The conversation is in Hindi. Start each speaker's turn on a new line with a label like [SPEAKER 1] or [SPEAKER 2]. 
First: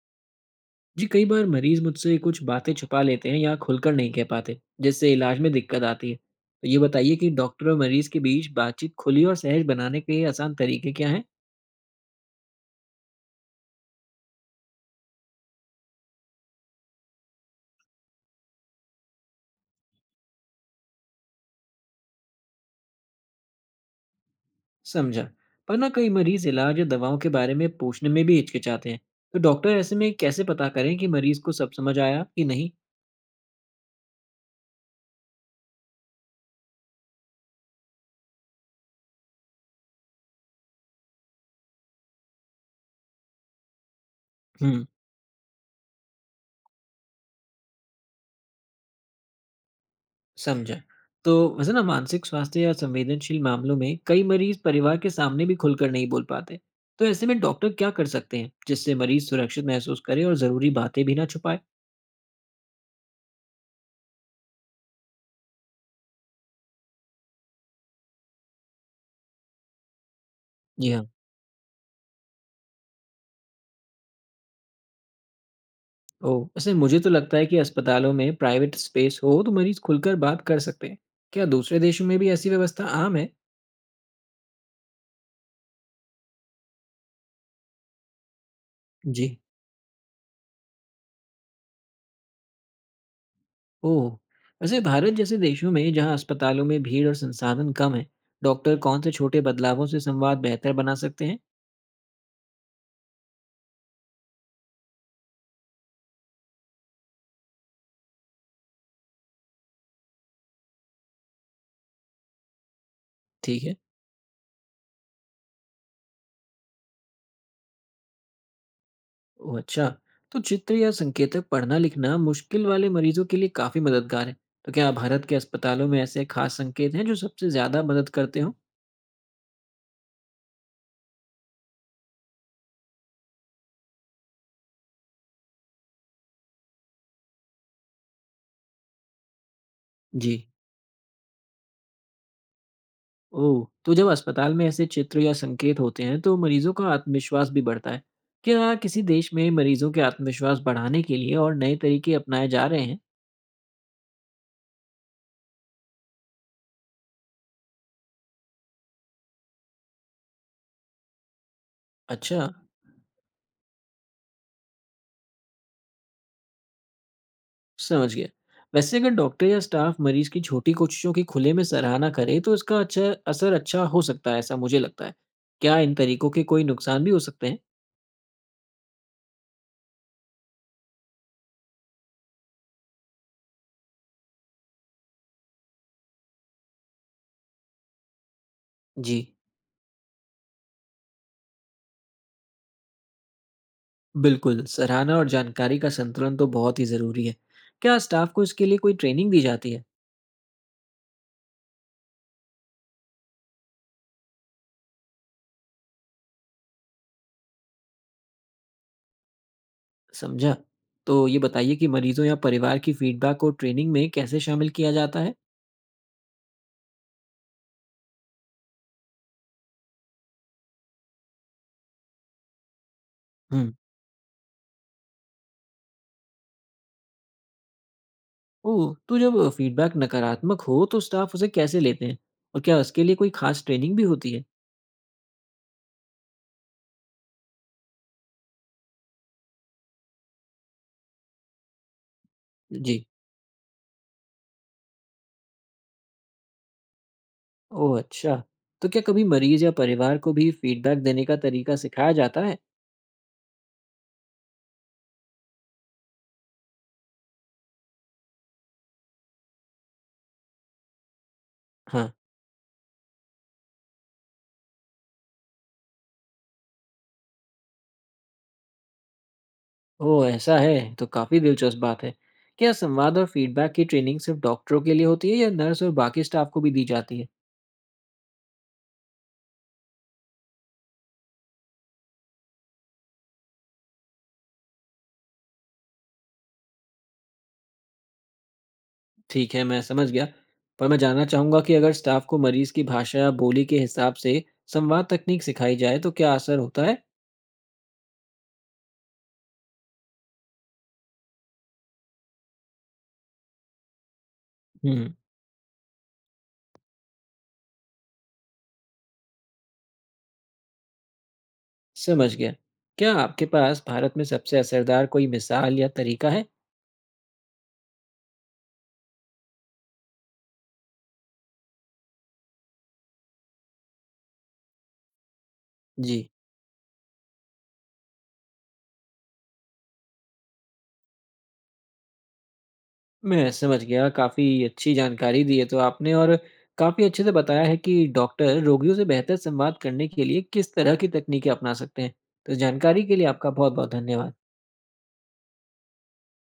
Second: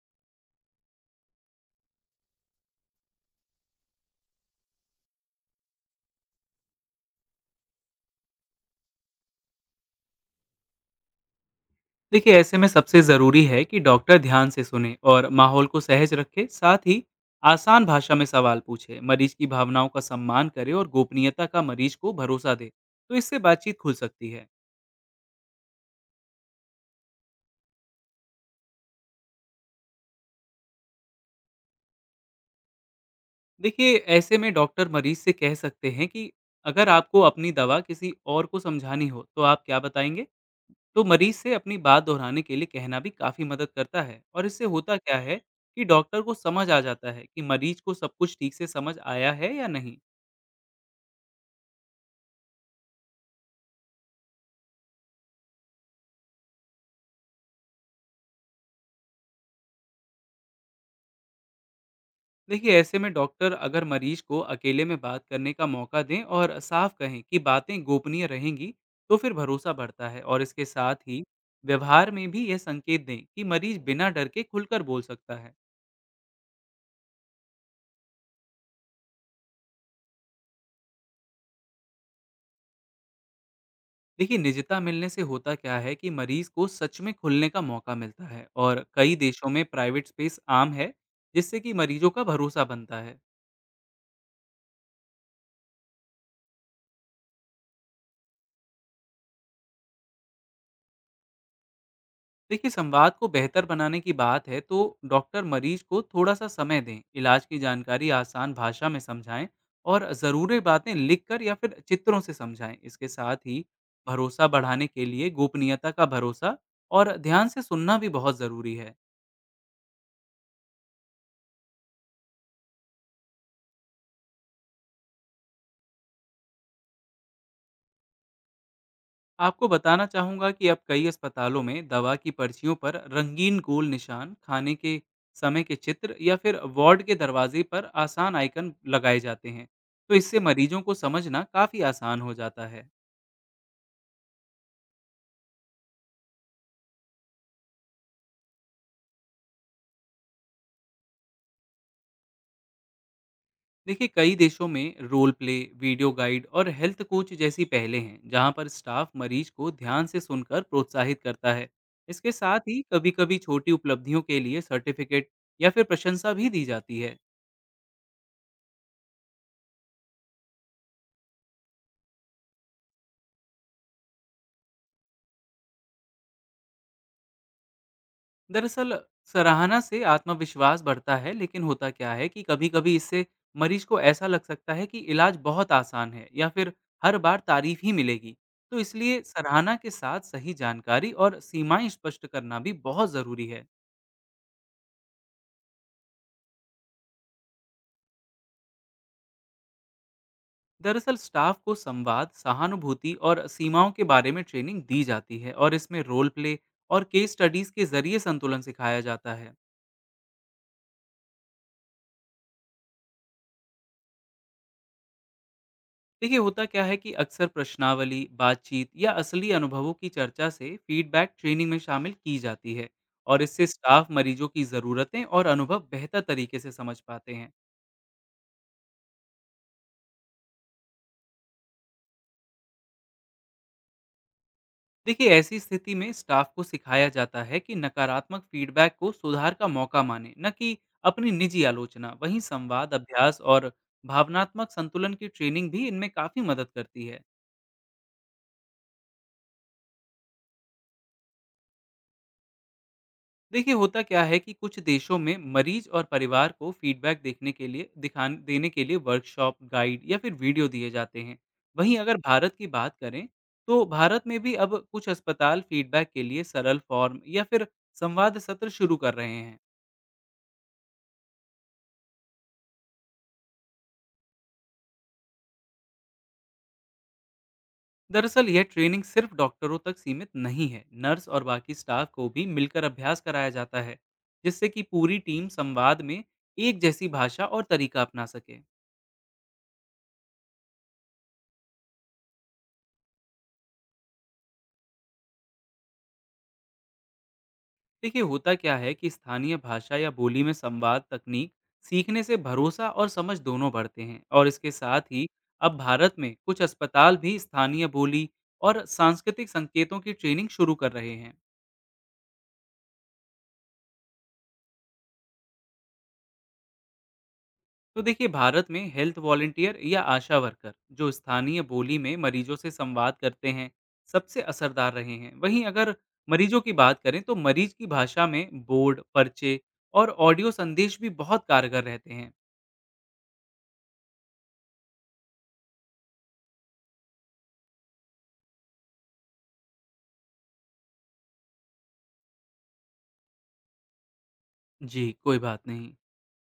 [SPEAKER 1] जी कई बार मरीज मुझसे कुछ बातें छुपा लेते हैं या खुलकर नहीं कह पाते जिससे इलाज में दिक्कत आती है। तो ये बताइए कि डॉक्टर और मरीज के बीच बातचीत खुली और सहज बनाने के आसान तरीके क्या हैं।
[SPEAKER 2] देखिए ऐसे में सबसे ज़रूरी है कि डॉक्टर ध्यान से सुने और माहौल को सहज रखे, साथ ही आसान भाषा में सवाल पूछे, मरीज की भावनाओं का सम्मान करे और गोपनीयता का मरीज को भरोसा दे। तो इससे बातचीत खुल सकती है।
[SPEAKER 1] समझा। पर ना कई मरीज इलाज या दवाओं के बारे में पूछने में भी हिचकिचाते हैं। तो डॉक्टर ऐसे में कैसे पता करें कि मरीज को सब समझ आया कि नहीं।
[SPEAKER 2] देखिए, ऐसे में डॉक्टर मरीज से कह सकते हैं कि अगर आपको अपनी दवा किसी और को समझानी हो तो आप क्या बताएंगे। तो मरीज से अपनी बात दोहराने के लिए कहना भी काफी मदद करता है, और इससे होता क्या है कि डॉक्टर को समझ आ जाता है कि मरीज को सब कुछ ठीक से समझ आया है या नहीं।
[SPEAKER 1] समझा। तो वैसे ना मानसिक स्वास्थ्य या संवेदनशील मामलों में कई मरीज परिवार के सामने भी खुलकर नहीं बोल पाते। तो ऐसे में डॉक्टर क्या कर सकते हैं जिससे मरीज सुरक्षित महसूस करे और जरूरी बातें भी ना छुपाए?
[SPEAKER 2] देखिए, ऐसे में डॉक्टर अगर मरीज को अकेले में बात करने का मौका दें और साफ कहें कि बातें गोपनीय रहेंगी, तो फिर भरोसा बढ़ता है। और इसके
[SPEAKER 1] जी
[SPEAKER 2] साथ
[SPEAKER 1] हाँ।
[SPEAKER 2] ही व्यवहार में भी यह संकेत दें कि मरीज बिना डर के खुलकर बोल सकता है।
[SPEAKER 1] ओह, वैसे मुझे तो लगता है कि अस्पतालों में प्राइवेट स्पेस हो तो मरीज खुलकर बात कर सकते हैं। क्या दूसरे देशों में भी ऐसी व्यवस्था आम है?
[SPEAKER 2] देखिए, निजता मिलने से होता क्या है कि मरीज को सच में खुलने का मौका मिलता है, और कई
[SPEAKER 1] जी।
[SPEAKER 2] देशों में प्राइवेट स्पेस आम है जिससे कि मरीजों का भरोसा बनता है।
[SPEAKER 1] ओह, वैसे भारत जैसे देशों में जहाँ अस्पतालों में भीड़ और संसाधन कम है, डॉक्टर कौन से छोटे बदलावों से संवाद बेहतर बना सकते हैं?
[SPEAKER 2] देखिए, संवाद को बेहतर बनाने की बात है तो डॉक्टर मरीज को थोड़ा सा समय दें, इलाज की जानकारी आसान भाषा में समझाएं और ज़रूरी बातें लिखकर या फिर चित्रों से समझाएं। इसके साथ ही
[SPEAKER 1] ठीक है।
[SPEAKER 2] भरोसा बढ़ाने के लिए गोपनीयता का भरोसा और ध्यान से सुनना भी बहुत ज़रूरी है।
[SPEAKER 1] ओह अच्छा, तो चित्र या संकेतक पढ़ना लिखना मुश्किल वाले मरीजों के लिए काफी मददगार है। तो क्या भारत के अस्पतालों में ऐसे खास संकेत हैं जो सबसे ज्यादा मदद करते हों?
[SPEAKER 2] आपको बताना चाहूँगा कि अब कई अस्पतालों में दवा की पर्चियों पर रंगीन गोल निशान, खाने के समय के चित्र या फिर वार्ड के दरवाजे पर आसान आइकन लगाए जाते हैं। तो
[SPEAKER 1] जी।
[SPEAKER 2] इससे मरीजों को समझना काफ़ी आसान हो जाता है।
[SPEAKER 1] ओह, तो जब अस्पताल में ऐसे चित्र या संकेत होते हैं तो मरीजों का आत्मविश्वास भी बढ़ता है। क्या किसी देश में मरीजों के आत्मविश्वास बढ़ाने के लिए और नए तरीके अपनाए जा रहे हैं?
[SPEAKER 2] देखिए, कई देशों में रोल प्ले, वीडियो गाइड और हेल्थ कोच जैसी पहलें हैं, जहाँ पर स्टाफ मरीज को ध्यान से सुनकर प्रोत्साहित करता है। इसके
[SPEAKER 1] अच्छा।
[SPEAKER 2] साथ ही कभी-कभी छोटी उपलब्धियों के लिए सर्टिफिकेट या फिर प्रशंसा भी दी जाती है।
[SPEAKER 1] समझ गया। वैसे अगर डॉक्टर या स्टाफ मरीज की छोटी कोशिशों की खुले में सराहना करे तो इसका अच्छा असर अच्छा हो सकता है, ऐसा मुझे लगता है। क्या इन तरीकों के कोई नुकसान भी हो सकते हैं?
[SPEAKER 2] दरअसल, सराहना से आत्मविश्वास बढ़ता है, लेकिन होता क्या है कि कभी कभी इससे मरीज को ऐसा लग सकता है कि इलाज बहुत आसान है या फिर हर बार तारीफ ही मिलेगी। तो
[SPEAKER 1] जी।
[SPEAKER 2] इसलिए सराहना के साथ सही जानकारी और सीमाएं स्पष्ट करना भी बहुत ज़रूरी है।
[SPEAKER 1] बिल्कुल, सराहना और जानकारी का संतुलन तो बहुत ही ज़रूरी है। क्या स्टाफ को इसके लिए कोई ट्रेनिंग दी जाती है?
[SPEAKER 2] दरअसल, स्टाफ को संवाद, सहानुभूति और सीमाओं के बारे में ट्रेनिंग दी जाती है, और इसमें रोल प्ले और केस स्टडीज के जरिए संतुलन सिखाया जाता है।
[SPEAKER 1] समझा। तो ये बताइए कि मरीजों या परिवार की फीडबैक को ट्रेनिंग में कैसे शामिल किया जाता है?
[SPEAKER 2] देखिए, होता क्या है कि अक्सर प्रश्नावली, बातचीत या असली अनुभवों की चर्चा से फीडबैक ट्रेनिंग में शामिल की जाती है, और इससे
[SPEAKER 1] हम्म।
[SPEAKER 2] स्टाफ मरीजों की ज़रूरतें और अनुभव बेहतर तरीके से समझ पाते हैं।
[SPEAKER 1] ओह, तो जब फीडबैक नकारात्मक हो तो स्टाफ उसे कैसे लेते हैं? और क्या उसके लिए कोई खास ट्रेनिंग भी होती है?
[SPEAKER 2] देखिए, ऐसी स्थिति में स्टाफ को सिखाया जाता है कि नकारात्मक फीडबैक को सुधार का मौका माने, न कि अपनी निजी आलोचना। वहीं संवाद
[SPEAKER 1] जी।
[SPEAKER 2] अभ्यास और भावनात्मक संतुलन की ट्रेनिंग भी इनमें काफ़ी मदद करती है।
[SPEAKER 1] ओह अच्छा! तो क्या कभी मरीज़ या परिवार को भी फीडबैक देने का तरीका सिखाया जाता है?
[SPEAKER 2] देखिए, होता क्या है कि कुछ देशों में मरीज और परिवार को फीडबैक देखने के लिए दिखान देने के लिए वर्कशॉप, गाइड या फिर वीडियो दिए जाते हैं। वहीं
[SPEAKER 1] हाँ।
[SPEAKER 2] अगर भारत की बात करें तो भारत में भी अब कुछ अस्पताल फीडबैक के लिए सरल फॉर्म या फिर संवाद सत्र शुरू कर रहे हैं।
[SPEAKER 1] ओह ऐसा है, तो काफ़ी दिलचस्प बात है। क्या संवाद और फीडबैक की ट्रेनिंग सिर्फ डॉक्टरों के लिए होती है या नर्स और बाकी स्टाफ को भी दी जाती है?
[SPEAKER 2] दरअसल, यह ट्रेनिंग सिर्फ डॉक्टरों तक सीमित नहीं है, नर्स और बाकी स्टाफ को भी मिलकर अभ्यास कराया जाता है, जिससे कि पूरी टीम संवाद में एक जैसी भाषा और तरीका अपना सके।
[SPEAKER 1] ठीक है, मैं समझ गया। पर मैं जानना चाहूँगा कि अगर स्टाफ को मरीज़ की भाषा या बोली के हिसाब से संवाद तकनीक सिखाई जाए तो क्या असर होता है?
[SPEAKER 2] देखिए, होता क्या है कि स्थानीय भाषा या बोली में संवाद तकनीक सीखने से भरोसा और समझ दोनों बढ़ते हैं। और इसके साथ
[SPEAKER 1] हुँ।
[SPEAKER 2] ही अब भारत में कुछ अस्पताल भी स्थानीय बोली और सांस्कृतिक संकेतों की ट्रेनिंग शुरू कर रहे हैं।
[SPEAKER 1] समझ गया। क्या आपके पास भारत में सबसे असरदार कोई मिसाल या तरीका है?
[SPEAKER 2] तो देखिए, भारत में हेल्थ वॉलंटियर या आशा वर्कर जो स्थानीय बोली में मरीजों से संवाद करते हैं, सबसे असरदार रहे हैं। वहीं अगर
[SPEAKER 1] जी।
[SPEAKER 2] मरीजों की बात करें तो मरीज की भाषा में बोर्ड, पर्चे और ऑडियो संदेश भी बहुत कारगर रहते हैं।
[SPEAKER 1] मैं समझ गया, काफ़ी अच्छी जानकारी दी है तो आपने और काफ़ी अच्छे से बताया है कि डॉक्टर रोगियों से बेहतर संवाद करने के लिए किस तरह की तकनीकें अपना सकते हैं। तो इस जानकारी के लिए आपका बहुत-बहुत धन्यवाद।
[SPEAKER 2] जी, कोई बात नहीं।